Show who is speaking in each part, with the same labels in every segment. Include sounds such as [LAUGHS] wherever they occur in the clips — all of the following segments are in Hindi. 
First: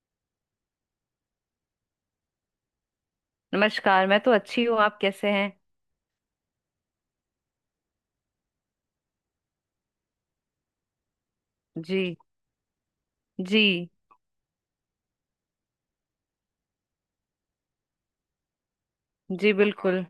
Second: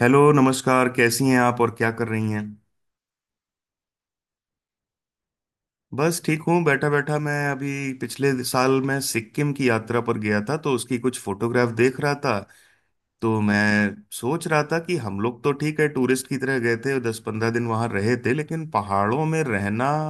Speaker 1: हेलो। नमस्कार, कैसी हैं आप और क्या कर रही हैं।
Speaker 2: नमस्कार। मैं तो अच्छी हूँ। आप कैसे हैं?
Speaker 1: बस ठीक हूँ। बैठा बैठा मैं अभी पिछले साल मैं सिक्किम की यात्रा पर गया था, तो उसकी कुछ फोटोग्राफ देख रहा
Speaker 2: जी।
Speaker 1: था। तो मैं
Speaker 2: जी।
Speaker 1: सोच रहा था कि हम लोग तो ठीक है टूरिस्ट की तरह गए थे, दस पंद्रह दिन वहाँ रहे थे, लेकिन पहाड़ों में
Speaker 2: जी।
Speaker 1: रहना
Speaker 2: बिल्कुल,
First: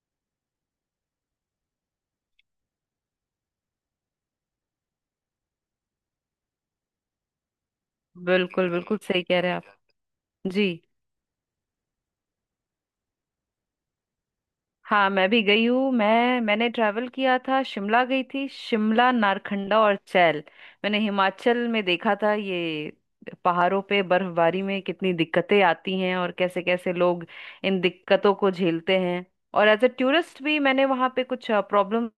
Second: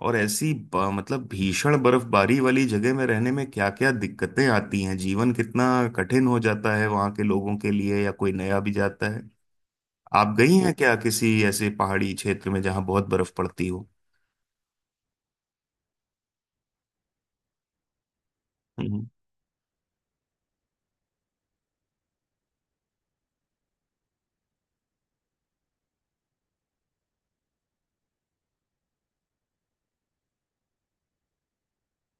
Speaker 1: और ऐसी मतलब भीषण बर्फबारी वाली जगह में रहने में क्या क्या दिक्कतें आती हैं, जीवन कितना कठिन हो जाता है वहाँ के लोगों के लिए या कोई नया
Speaker 2: बिल्कुल,
Speaker 1: भी
Speaker 2: बिल्कुल
Speaker 1: जाता
Speaker 2: सही
Speaker 1: है।
Speaker 2: कह रहे हैं आप।
Speaker 1: आप गई
Speaker 2: जी।
Speaker 1: हैं क्या किसी ऐसे पहाड़ी क्षेत्र में जहां बहुत बर्फ पड़ती हो?
Speaker 2: हाँ मैं भी गई हूँ। मैंने ट्रैवल किया था। शिमला गई थी।
Speaker 1: हम्म,
Speaker 2: शिमला, नारखंडा और चैल। मैंने हिमाचल में देखा था ये, पहाड़ों पे बर्फबारी में कितनी दिक्कतें आती हैं और कैसे कैसे लोग इन दिक्कतों को झेलते हैं। और एज ए टूरिस्ट भी मैंने वहाँ पे कुछ प्रॉब्लम्स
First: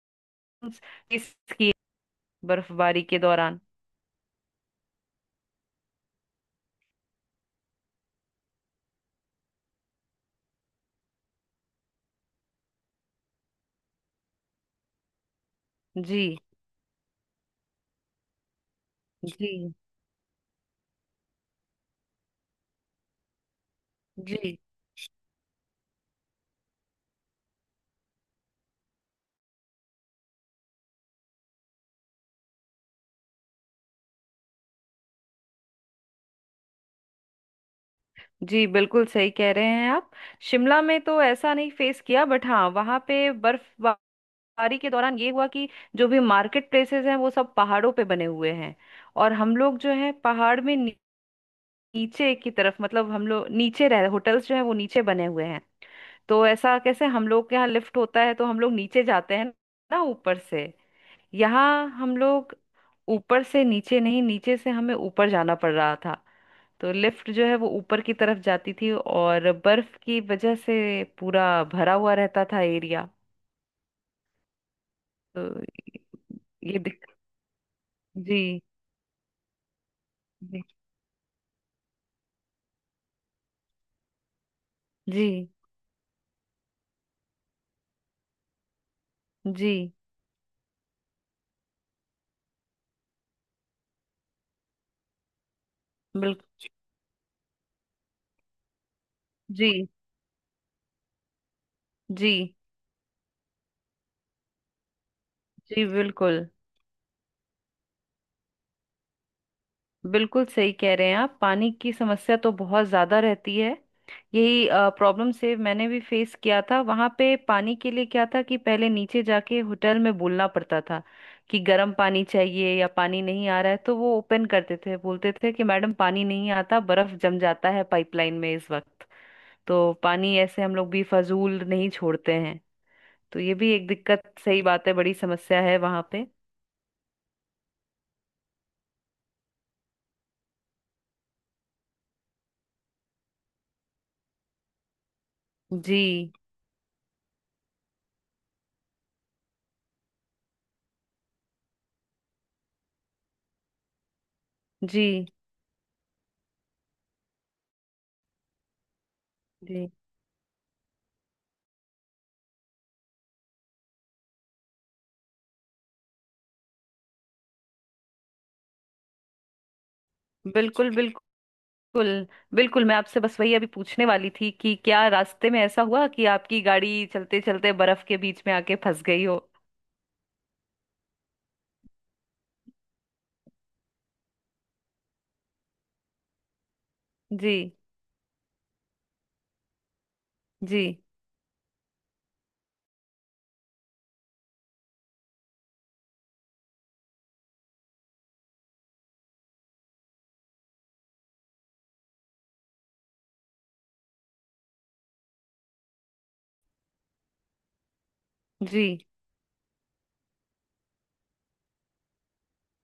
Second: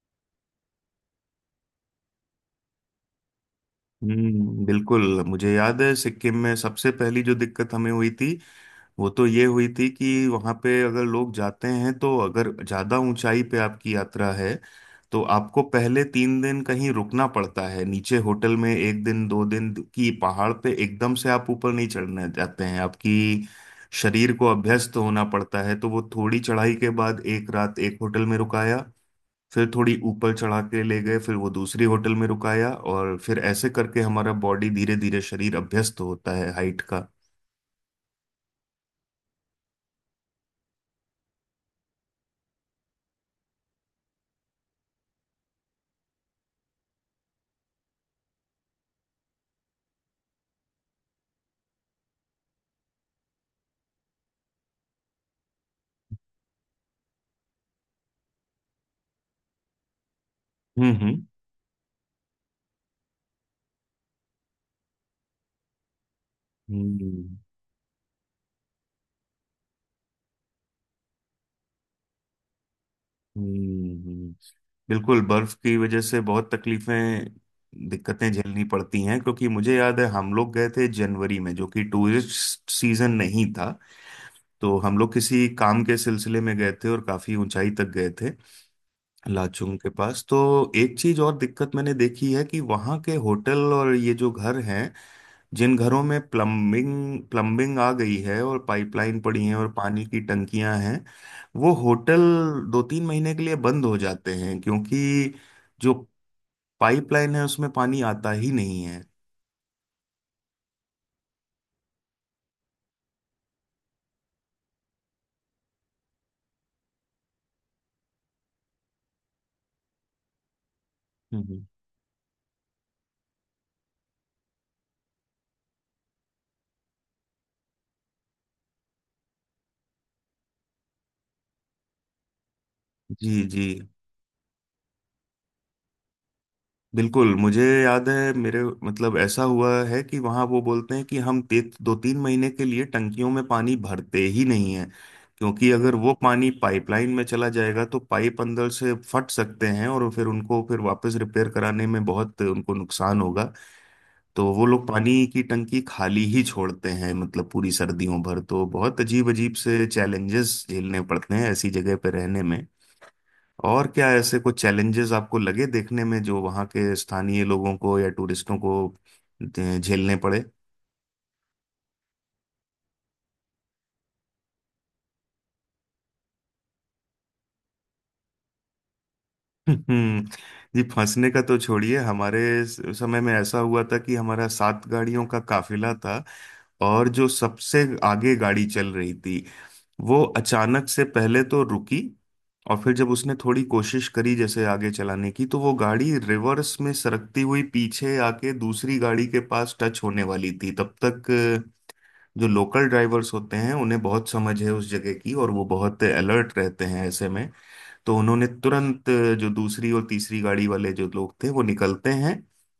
Speaker 2: फेस की बर्फबारी के दौरान।
Speaker 1: बिल्कुल मुझे याद है सिक्किम में सबसे पहली जो दिक्कत हमें हुई थी, वो तो ये हुई थी कि वहां पे अगर लोग जाते हैं, तो अगर ज्यादा ऊंचाई पे आपकी यात्रा है तो आपको पहले
Speaker 2: जी।
Speaker 1: तीन दिन कहीं रुकना पड़ता है नीचे होटल में, एक दिन दो दिन
Speaker 2: जी।
Speaker 1: की पहाड़ पे। एकदम से आप ऊपर नहीं चढ़ने जाते हैं। आपकी शरीर को
Speaker 2: जी।
Speaker 1: अभ्यस्त होना पड़ता है, तो वो थोड़ी चढ़ाई के बाद एक रात एक होटल में रुकाया, फिर थोड़ी ऊपर चढ़ा के ले गए, फिर वो दूसरी होटल में रुकाया, और फिर ऐसे करके हमारा बॉडी धीरे धीरे शरीर अभ्यस्त होता है हाइट का।
Speaker 2: जी। बिल्कुल सही कह रहे हैं आप। शिमला में तो ऐसा नहीं फेस किया, बट हाँ वहाँ पे बर्फबारी के दौरान ये हुआ कि जो भी मार्केट प्लेसेस हैं वो सब पहाड़ों पे बने हुए हैं। और हम लोग जो है पहाड़ में नीचे की तरफ, मतलब हम लोग नीचे रह, होटल्स जो है वो नीचे बने हुए हैं। तो ऐसा कैसे, हम लोग के यहाँ लिफ्ट होता है तो हम लोग नीचे जाते हैं ना, ऊपर से।
Speaker 1: हम्म। हम्म।
Speaker 2: यहाँ हम लोग ऊपर से नीचे नहीं, नीचे से हमें ऊपर जाना पड़ रहा था। तो लिफ्ट
Speaker 1: हम्म।
Speaker 2: जो है वो ऊपर की तरफ जाती थी और बर्फ की वजह से पूरा भरा हुआ रहता था एरिया।
Speaker 1: हम्म, हम्म। बिल्कुल
Speaker 2: तो
Speaker 1: बर्फ की वजह से बहुत
Speaker 2: ये दिक...
Speaker 1: तकलीफें दिक्कतें
Speaker 2: जी।
Speaker 1: झेलनी पड़ती हैं, क्योंकि मुझे याद है हम लोग
Speaker 2: जी।
Speaker 1: गए थे जनवरी में, जो कि टूरिस्ट सीजन नहीं था। तो हम लोग
Speaker 2: जी।
Speaker 1: किसी काम के सिलसिले में गए थे और काफी ऊंचाई तक गए थे,
Speaker 2: जी।
Speaker 1: लाचुंग के पास। तो एक चीज और दिक्कत मैंने देखी है कि वहाँ के होटल और ये जो घर हैं, जिन घरों में
Speaker 2: बिल्कुल।
Speaker 1: प्लम्बिंग प्लम्बिंग आ गई है और पाइपलाइन पड़ी है और
Speaker 2: जी।
Speaker 1: पानी की टंकियां हैं, वो होटल
Speaker 2: जी।
Speaker 1: दो तीन महीने के लिए बंद हो जाते हैं, क्योंकि
Speaker 2: जी।
Speaker 1: जो
Speaker 2: बिल्कुल,
Speaker 1: पाइपलाइन है उसमें पानी आता ही नहीं है।
Speaker 2: बिल्कुल सही कह रहे हैं आप। पानी की समस्या तो बहुत ज़्यादा रहती है। यही प्रॉब्लम से मैंने भी फेस किया था। वहाँ पे पानी के लिए क्या था कि पहले नीचे जाके होटल में बोलना पड़ता था कि
Speaker 1: हम्म।
Speaker 2: गर्म पानी चाहिए या पानी नहीं आ रहा है, तो वो ओपन करते थे, बोलते थे कि मैडम पानी नहीं आता, बर्फ जम जाता है पाइपलाइन में इस वक्त। तो पानी ऐसे हम लोग भी फजूल नहीं छोड़ते हैं। तो
Speaker 1: जी।
Speaker 2: ये
Speaker 1: जी,
Speaker 2: भी एक दिक्कत, सही बात है, बड़ी समस्या है वहाँ पे।
Speaker 1: बिल्कुल मुझे याद है मेरे मतलब ऐसा हुआ है कि वहाँ वो बोलते हैं कि दो तीन महीने के लिए टंकियों में पानी भरते ही नहीं है, क्योंकि अगर वो
Speaker 2: जी।
Speaker 1: पानी पाइपलाइन में चला जाएगा तो पाइप अंदर से फट सकते हैं और फिर उनको फिर वापस रिपेयर कराने में बहुत उनको नुकसान होगा। तो वो लोग
Speaker 2: जी।
Speaker 1: पानी की टंकी खाली ही छोड़ते हैं मतलब पूरी सर्दियों भर, तो बहुत अजीब अजीब
Speaker 2: जी।
Speaker 1: से चैलेंजेस झेलने पड़ते हैं ऐसी जगह पर रहने में। और क्या ऐसे कुछ चैलेंजेस आपको लगे देखने में जो वहाँ के स्थानीय लोगों को या टूरिस्टों को अ, झेलने पड़े?
Speaker 2: बिल्कुल। बिल्कुल। बिल्कुल। बिल्कुल मैं आपसे बस वही अभी पूछने वाली थी कि क्या रास्ते में ऐसा हुआ कि आपकी गाड़ी चलते चलते बर्फ के बीच में आके फंस गई हो।
Speaker 1: हम्म, जी, फंसने का तो छोड़िए, हमारे समय में ऐसा हुआ था कि हमारा सात गाड़ियों का काफिला था, और जो
Speaker 2: जी।
Speaker 1: सबसे आगे गाड़ी चल रही थी वो
Speaker 2: जी।
Speaker 1: अचानक से पहले तो रुकी। और फिर जब उसने थोड़ी कोशिश करी जैसे आगे चलाने की, तो वो गाड़ी रिवर्स में सरकती हुई पीछे आके दूसरी गाड़ी के पास टच होने वाली थी। तब तक जो लोकल ड्राइवर्स होते हैं, उन्हें बहुत समझ है उस जगह की और वो बहुत अलर्ट रहते हैं ऐसे में। तो उन्होंने
Speaker 2: जी।
Speaker 1: तुरंत जो दूसरी और तीसरी गाड़ी वाले जो लोग थे, वो निकलते हैं,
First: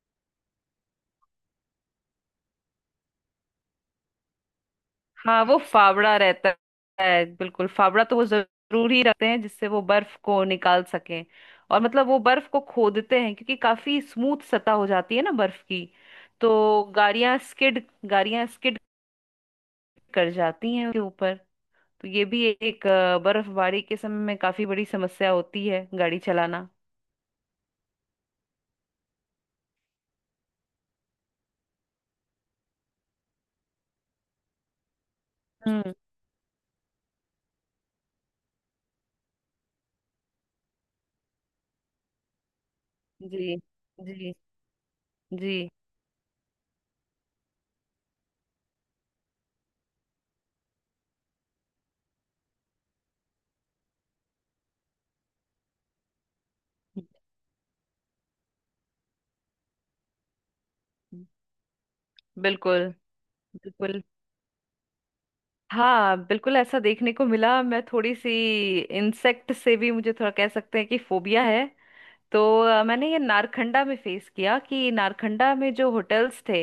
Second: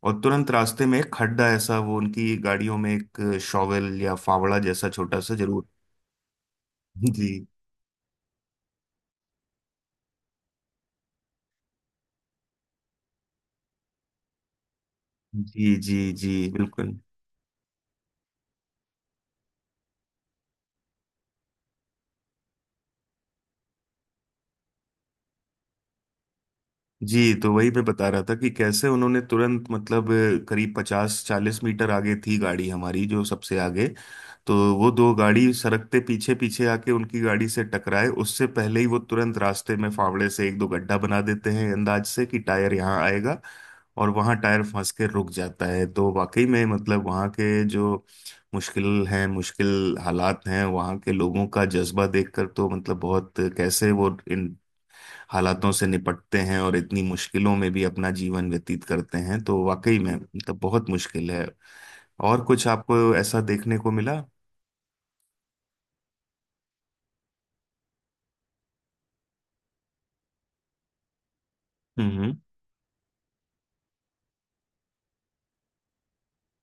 Speaker 1: और तुरंत रास्ते में एक खड्डा ऐसा वो उनकी गाड़ियों में एक शॉवेल या फावड़ा जैसा छोटा सा
Speaker 2: हाँ वो
Speaker 1: जरूर।
Speaker 2: फावड़ा रहता है,
Speaker 1: जी।
Speaker 2: बिल्कुल। फावड़ा तो वो जरूरी रखते हैं जिससे वो बर्फ को निकाल सकें। और मतलब वो बर्फ को खोदते हैं क्योंकि काफी स्मूथ सतह हो जाती है ना बर्फ
Speaker 1: जी।
Speaker 2: की।
Speaker 1: जी। जी,
Speaker 2: तो
Speaker 1: बिल्कुल।
Speaker 2: गाड़ियां स्किड कर जाती हैं उसके ऊपर। तो ये भी एक बर्फबारी के समय में काफी बड़ी समस्या होती है गाड़ी चलाना।
Speaker 1: जी, तो वही मैं बता रहा था कि कैसे उन्होंने तुरंत मतलब करीब पचास चालीस मीटर आगे थी गाड़ी हमारी जो सबसे आगे। तो वो दो गाड़ी
Speaker 2: हम्म।
Speaker 1: सरकते पीछे पीछे आके उनकी गाड़ी से टकराए, उससे पहले ही वो तुरंत रास्ते में फावड़े से एक दो गड्ढा बना देते हैं अंदाज से कि टायर यहाँ
Speaker 2: जी।
Speaker 1: आएगा, और
Speaker 2: जी।
Speaker 1: वहाँ टायर फंस के रुक
Speaker 2: जी।
Speaker 1: जाता है। तो वाकई में मतलब वहाँ के जो मुश्किल हैं, मुश्किल हालात हैं वहाँ के, लोगों का जज्बा देखकर तो मतलब बहुत कैसे वो हालातों से निपटते हैं और इतनी मुश्किलों में भी अपना जीवन व्यतीत करते हैं, तो वाकई में मतलब बहुत मुश्किल है। और कुछ
Speaker 2: बिल्कुल।
Speaker 1: आपको ऐसा देखने को
Speaker 2: बिल्कुल।
Speaker 1: मिला?
Speaker 2: हाँ बिल्कुल ऐसा देखने को मिला। मैं थोड़ी सी इंसेक्ट से भी, मुझे थोड़ा कह सकते हैं कि फोबिया है।
Speaker 1: हम्म।
Speaker 2: तो मैंने ये नारखंडा में फेस किया कि नारखंडा में जो होटल्स थे,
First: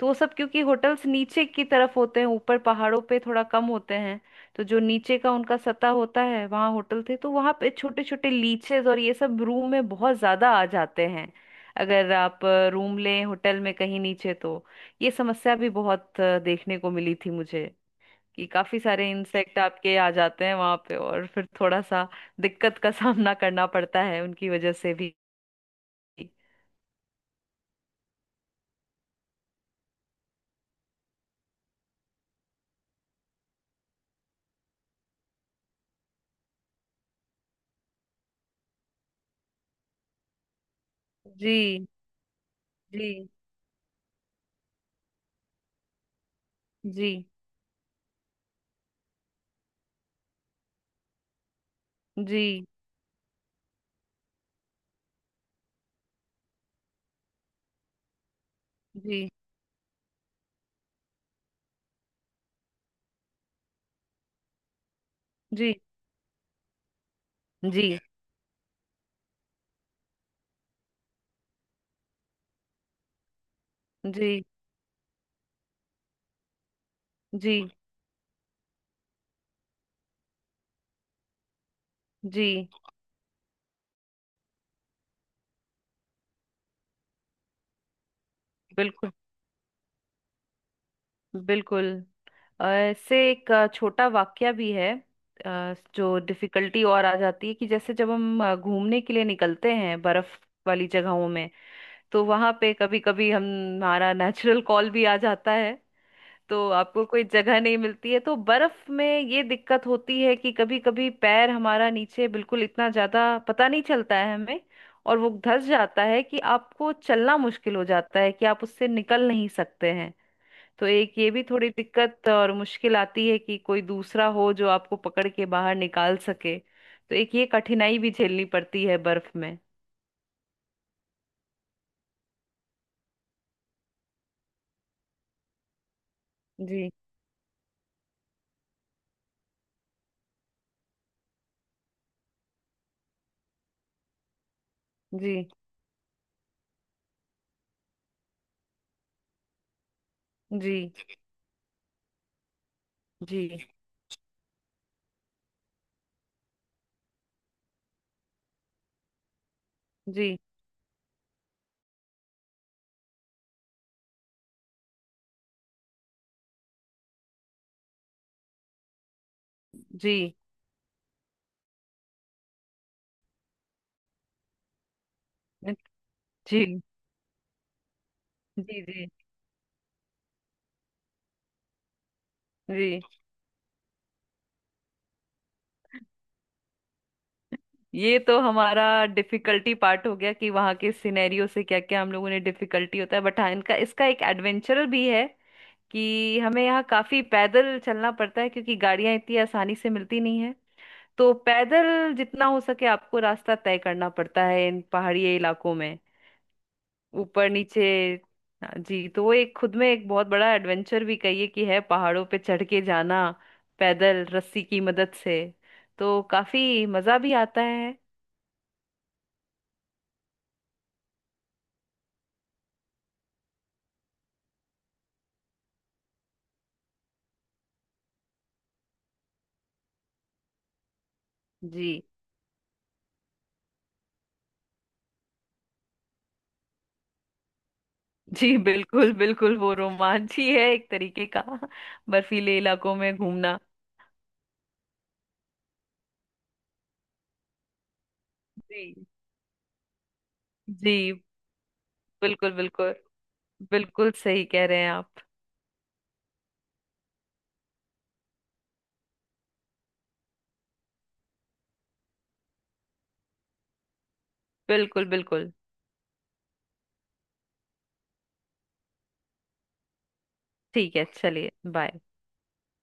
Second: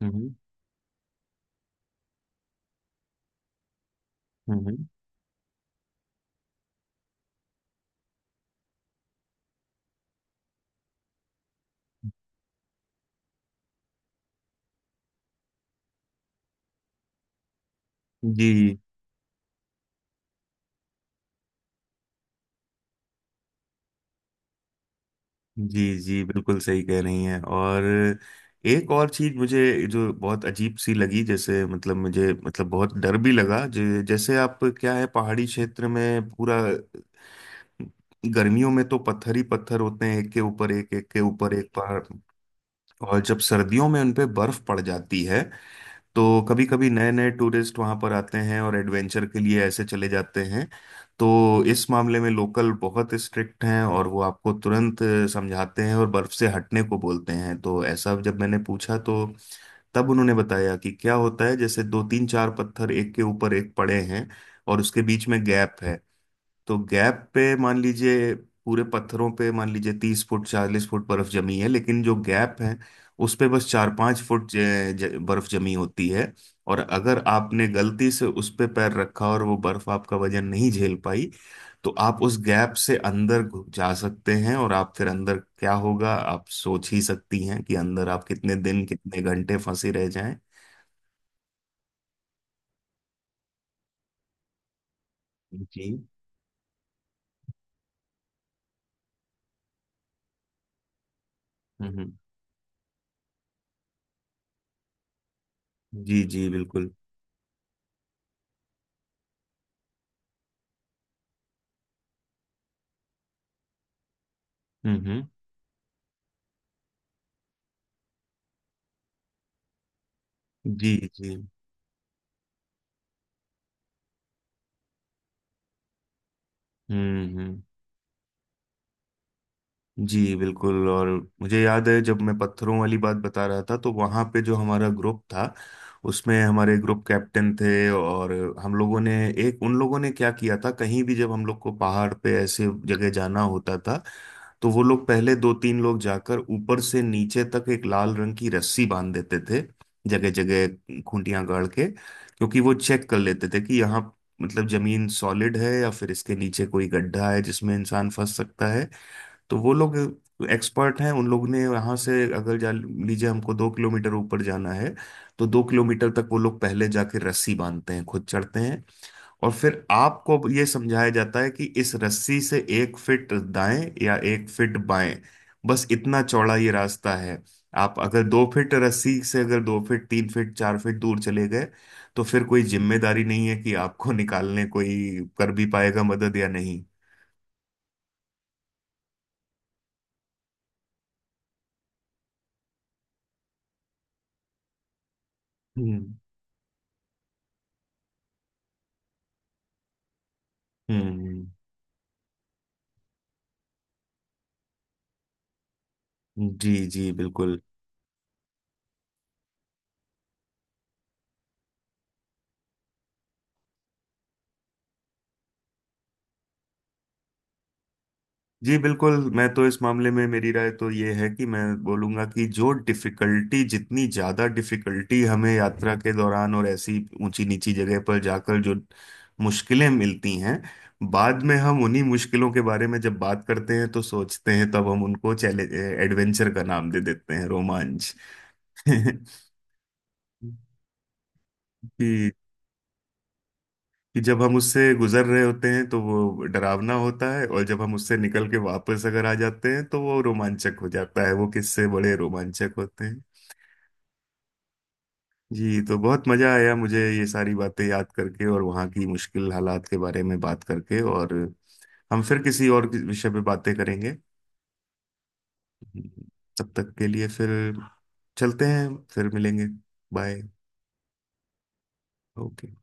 Speaker 2: तो वो
Speaker 1: हम्म।
Speaker 2: सब क्योंकि होटल्स नीचे की तरफ होते हैं, ऊपर पहाड़ों पे थोड़ा कम होते हैं।
Speaker 1: हम्म।
Speaker 2: तो जो
Speaker 1: हम्म।
Speaker 2: नीचे का उनका सतह होता है वहाँ होटल थे, तो वहाँ पे छोटे छोटे लीचेस और ये सब रूम में बहुत ज्यादा आ जाते हैं, अगर आप रूम लें होटल में कहीं नीचे। तो ये समस्या भी बहुत देखने को मिली थी मुझे कि काफी
Speaker 1: जी।
Speaker 2: सारे इंसेक्ट आपके आ जाते हैं वहां पे और फिर थोड़ा सा दिक्कत का सामना करना पड़ता है उनकी वजह से भी।
Speaker 1: जी। जी,
Speaker 2: जी।
Speaker 1: बिल्कुल सही कह रही हैं। और एक और चीज मुझे जो बहुत अजीब सी लगी, जैसे मतलब मुझे मतलब बहुत डर भी लगा, जैसे आप क्या है पहाड़ी क्षेत्र में, पूरा गर्मियों में तो पत्थर ही पत्थर होते हैं एक के ऊपर एक एक के ऊपर एक पहाड़, और
Speaker 2: जी।
Speaker 1: जब सर्दियों में उन पे बर्फ पड़ जाती है तो कभी कभी
Speaker 2: जी।
Speaker 1: नए नए टूरिस्ट वहां पर आते हैं और एडवेंचर के लिए ऐसे चले जाते हैं। तो इस मामले में
Speaker 2: जी।
Speaker 1: लोकल बहुत स्ट्रिक्ट हैं और वो आपको तुरंत समझाते हैं और बर्फ से हटने को बोलते हैं। तो ऐसा जब मैंने पूछा, तो
Speaker 2: जी।
Speaker 1: तब उन्होंने बताया कि क्या होता है, जैसे दो तीन चार पत्थर एक के ऊपर एक पड़े हैं, और उसके बीच में
Speaker 2: जी।
Speaker 1: गैप है। तो गैप पे मान
Speaker 2: जी।
Speaker 1: लीजिए, पूरे पत्थरों पे मान लीजिए 30 फुट 40 फुट बर्फ जमी है, लेकिन जो गैप है उस पे बस चार पांच
Speaker 2: जी।
Speaker 1: फुट बर्फ जमी होती है। और अगर
Speaker 2: जी।
Speaker 1: आपने गलती से उस पे पैर रखा और वो बर्फ आपका वजन नहीं झेल पाई, तो आप उस
Speaker 2: जी।
Speaker 1: गैप से अंदर जा सकते हैं, और आप फिर अंदर क्या होगा आप सोच ही सकती हैं कि अंदर आप कितने दिन
Speaker 2: बिल्कुल।
Speaker 1: कितने घंटे फंसे रह जाएं।
Speaker 2: बिल्कुल। ऐसे एक छोटा वाक्या भी है।
Speaker 1: जी।
Speaker 2: जो डिफिकल्टी और आ जाती है कि जैसे जब हम घूमने के लिए निकलते हैं बर्फ वाली जगहों में,
Speaker 1: हम्म।
Speaker 2: तो वहां पे कभी कभी हम हमारा नेचुरल कॉल भी आ जाता है।
Speaker 1: जी। जी,
Speaker 2: तो
Speaker 1: बिल्कुल।
Speaker 2: आपको कोई जगह नहीं मिलती है तो बर्फ में ये दिक्कत होती है कि कभी कभी पैर हमारा नीचे बिल्कुल इतना ज्यादा पता नहीं चलता है हमें,
Speaker 1: हम्म।
Speaker 2: और
Speaker 1: हम्म।
Speaker 2: वो धंस जाता है कि आपको चलना मुश्किल हो जाता है कि आप उससे निकल नहीं सकते हैं। तो
Speaker 1: जी।
Speaker 2: एक ये
Speaker 1: जी।
Speaker 2: भी थोड़ी दिक्कत और मुश्किल आती है कि कोई दूसरा हो जो आपको पकड़ के बाहर निकाल सके, तो
Speaker 1: हम्म।
Speaker 2: एक ये
Speaker 1: हम्म।
Speaker 2: कठिनाई भी झेलनी पड़ती है बर्फ में।
Speaker 1: जी, बिल्कुल। और मुझे याद है, जब मैं पत्थरों वाली बात बता रहा था, तो वहाँ पे जो हमारा ग्रुप था उसमें हमारे
Speaker 2: जी।
Speaker 1: ग्रुप कैप्टन थे, और हम लोगों ने एक उन लोगों ने क्या किया था, कहीं भी जब हम लोग को पहाड़ पे ऐसे जगह जाना होता था तो वो लोग
Speaker 2: जी।
Speaker 1: पहले दो तीन लोग जाकर ऊपर से नीचे तक एक लाल रंग की रस्सी बांध देते थे, जगह
Speaker 2: जी।
Speaker 1: जगह खूंटियां गाड़ के, क्योंकि वो चेक कर लेते थे
Speaker 2: जी।
Speaker 1: कि यहाँ मतलब जमीन सॉलिड है या फिर इसके नीचे कोई गड्ढा है जिसमें इंसान फंस सकता है। तो वो लोग
Speaker 2: जी।
Speaker 1: एक्सपर्ट हैं। उन लोग ने वहां से अगर जा लीजिए हमको दो किलोमीटर ऊपर जाना है, तो दो किलोमीटर तक वो लोग पहले जाके रस्सी बांधते हैं, खुद चढ़ते हैं, और फिर
Speaker 2: जी। जी।
Speaker 1: आपको ये समझाया जाता है कि इस रस्सी से एक फिट दाएं या एक फिट बाएं, बस इतना चौड़ा
Speaker 2: जी।
Speaker 1: ये रास्ता है। आप अगर दो फीट
Speaker 2: जी। जी।
Speaker 1: रस्सी से अगर दो फीट तीन फीट चार फीट दूर चले गए, तो फिर कोई
Speaker 2: जी।
Speaker 1: जिम्मेदारी नहीं है कि आपको निकालने कोई कर भी पाएगा मदद या नहीं।
Speaker 2: ये तो हमारा डिफिकल्टी पार्ट हो गया कि वहां के सिनेरियो से क्या क्या हम लोगों ने, डिफिकल्टी होता है, बट हाँ इनका, इसका एक एडवेंचर भी है
Speaker 1: हम्म।
Speaker 2: कि हमें यहाँ काफी पैदल चलना पड़ता है क्योंकि गाड़ियां इतनी आसानी से मिलती नहीं है। तो
Speaker 1: हम्म।
Speaker 2: पैदल जितना हो सके आपको रास्ता तय करना पड़ता है इन पहाड़ी इलाकों में,
Speaker 1: जी। जी,
Speaker 2: ऊपर
Speaker 1: बिल्कुल।
Speaker 2: नीचे। हाँ जी, तो वो एक खुद में एक बहुत बड़ा एडवेंचर भी कहिए कि है, पहाड़ों पे चढ़ के जाना पैदल, रस्सी की मदद से, तो काफी मजा भी आता है।
Speaker 1: जी, बिल्कुल। मैं तो इस मामले में मेरी राय तो ये है कि मैं बोलूंगा कि जो डिफिकल्टी, जितनी ज़्यादा डिफिकल्टी हमें यात्रा के दौरान और ऐसी ऊंची नीची जगह पर जाकर जो मुश्किलें मिलती हैं, बाद में हम
Speaker 2: जी।
Speaker 1: उन्हीं मुश्किलों के बारे में जब बात करते हैं तो सोचते हैं, तब हम उनको चैलेंज एडवेंचर का नाम दे देते हैं, रोमांच।
Speaker 2: जी। बिल्कुल,
Speaker 1: [LAUGHS]
Speaker 2: बिल्कुल वो रोमांच ही है एक तरीके का,
Speaker 1: जी,
Speaker 2: बर्फीले इलाकों में घूमना।
Speaker 1: कि जब हम उससे गुजर रहे होते हैं तो वो डरावना होता है, और जब हम उससे निकल के
Speaker 2: जी।
Speaker 1: वापस अगर आ जाते हैं तो वो रोमांचक हो
Speaker 2: जी।
Speaker 1: जाता है। वो किस्से बड़े
Speaker 2: बिल्कुल।
Speaker 1: रोमांचक
Speaker 2: बिल्कुल।
Speaker 1: होते हैं।
Speaker 2: बिल्कुल सही कह रहे हैं आप।
Speaker 1: जी, तो बहुत मजा आया मुझे ये सारी बातें याद करके और वहाँ की मुश्किल हालात के बारे में बात करके। और हम फिर किसी और विषय पे बातें करेंगे।
Speaker 2: बिल्कुल। बिल्कुल।
Speaker 1: तब तक के लिए फिर चलते हैं। फिर मिलेंगे। बाय।
Speaker 2: ठीक है, चलिए, बाय।
Speaker 1: ओके।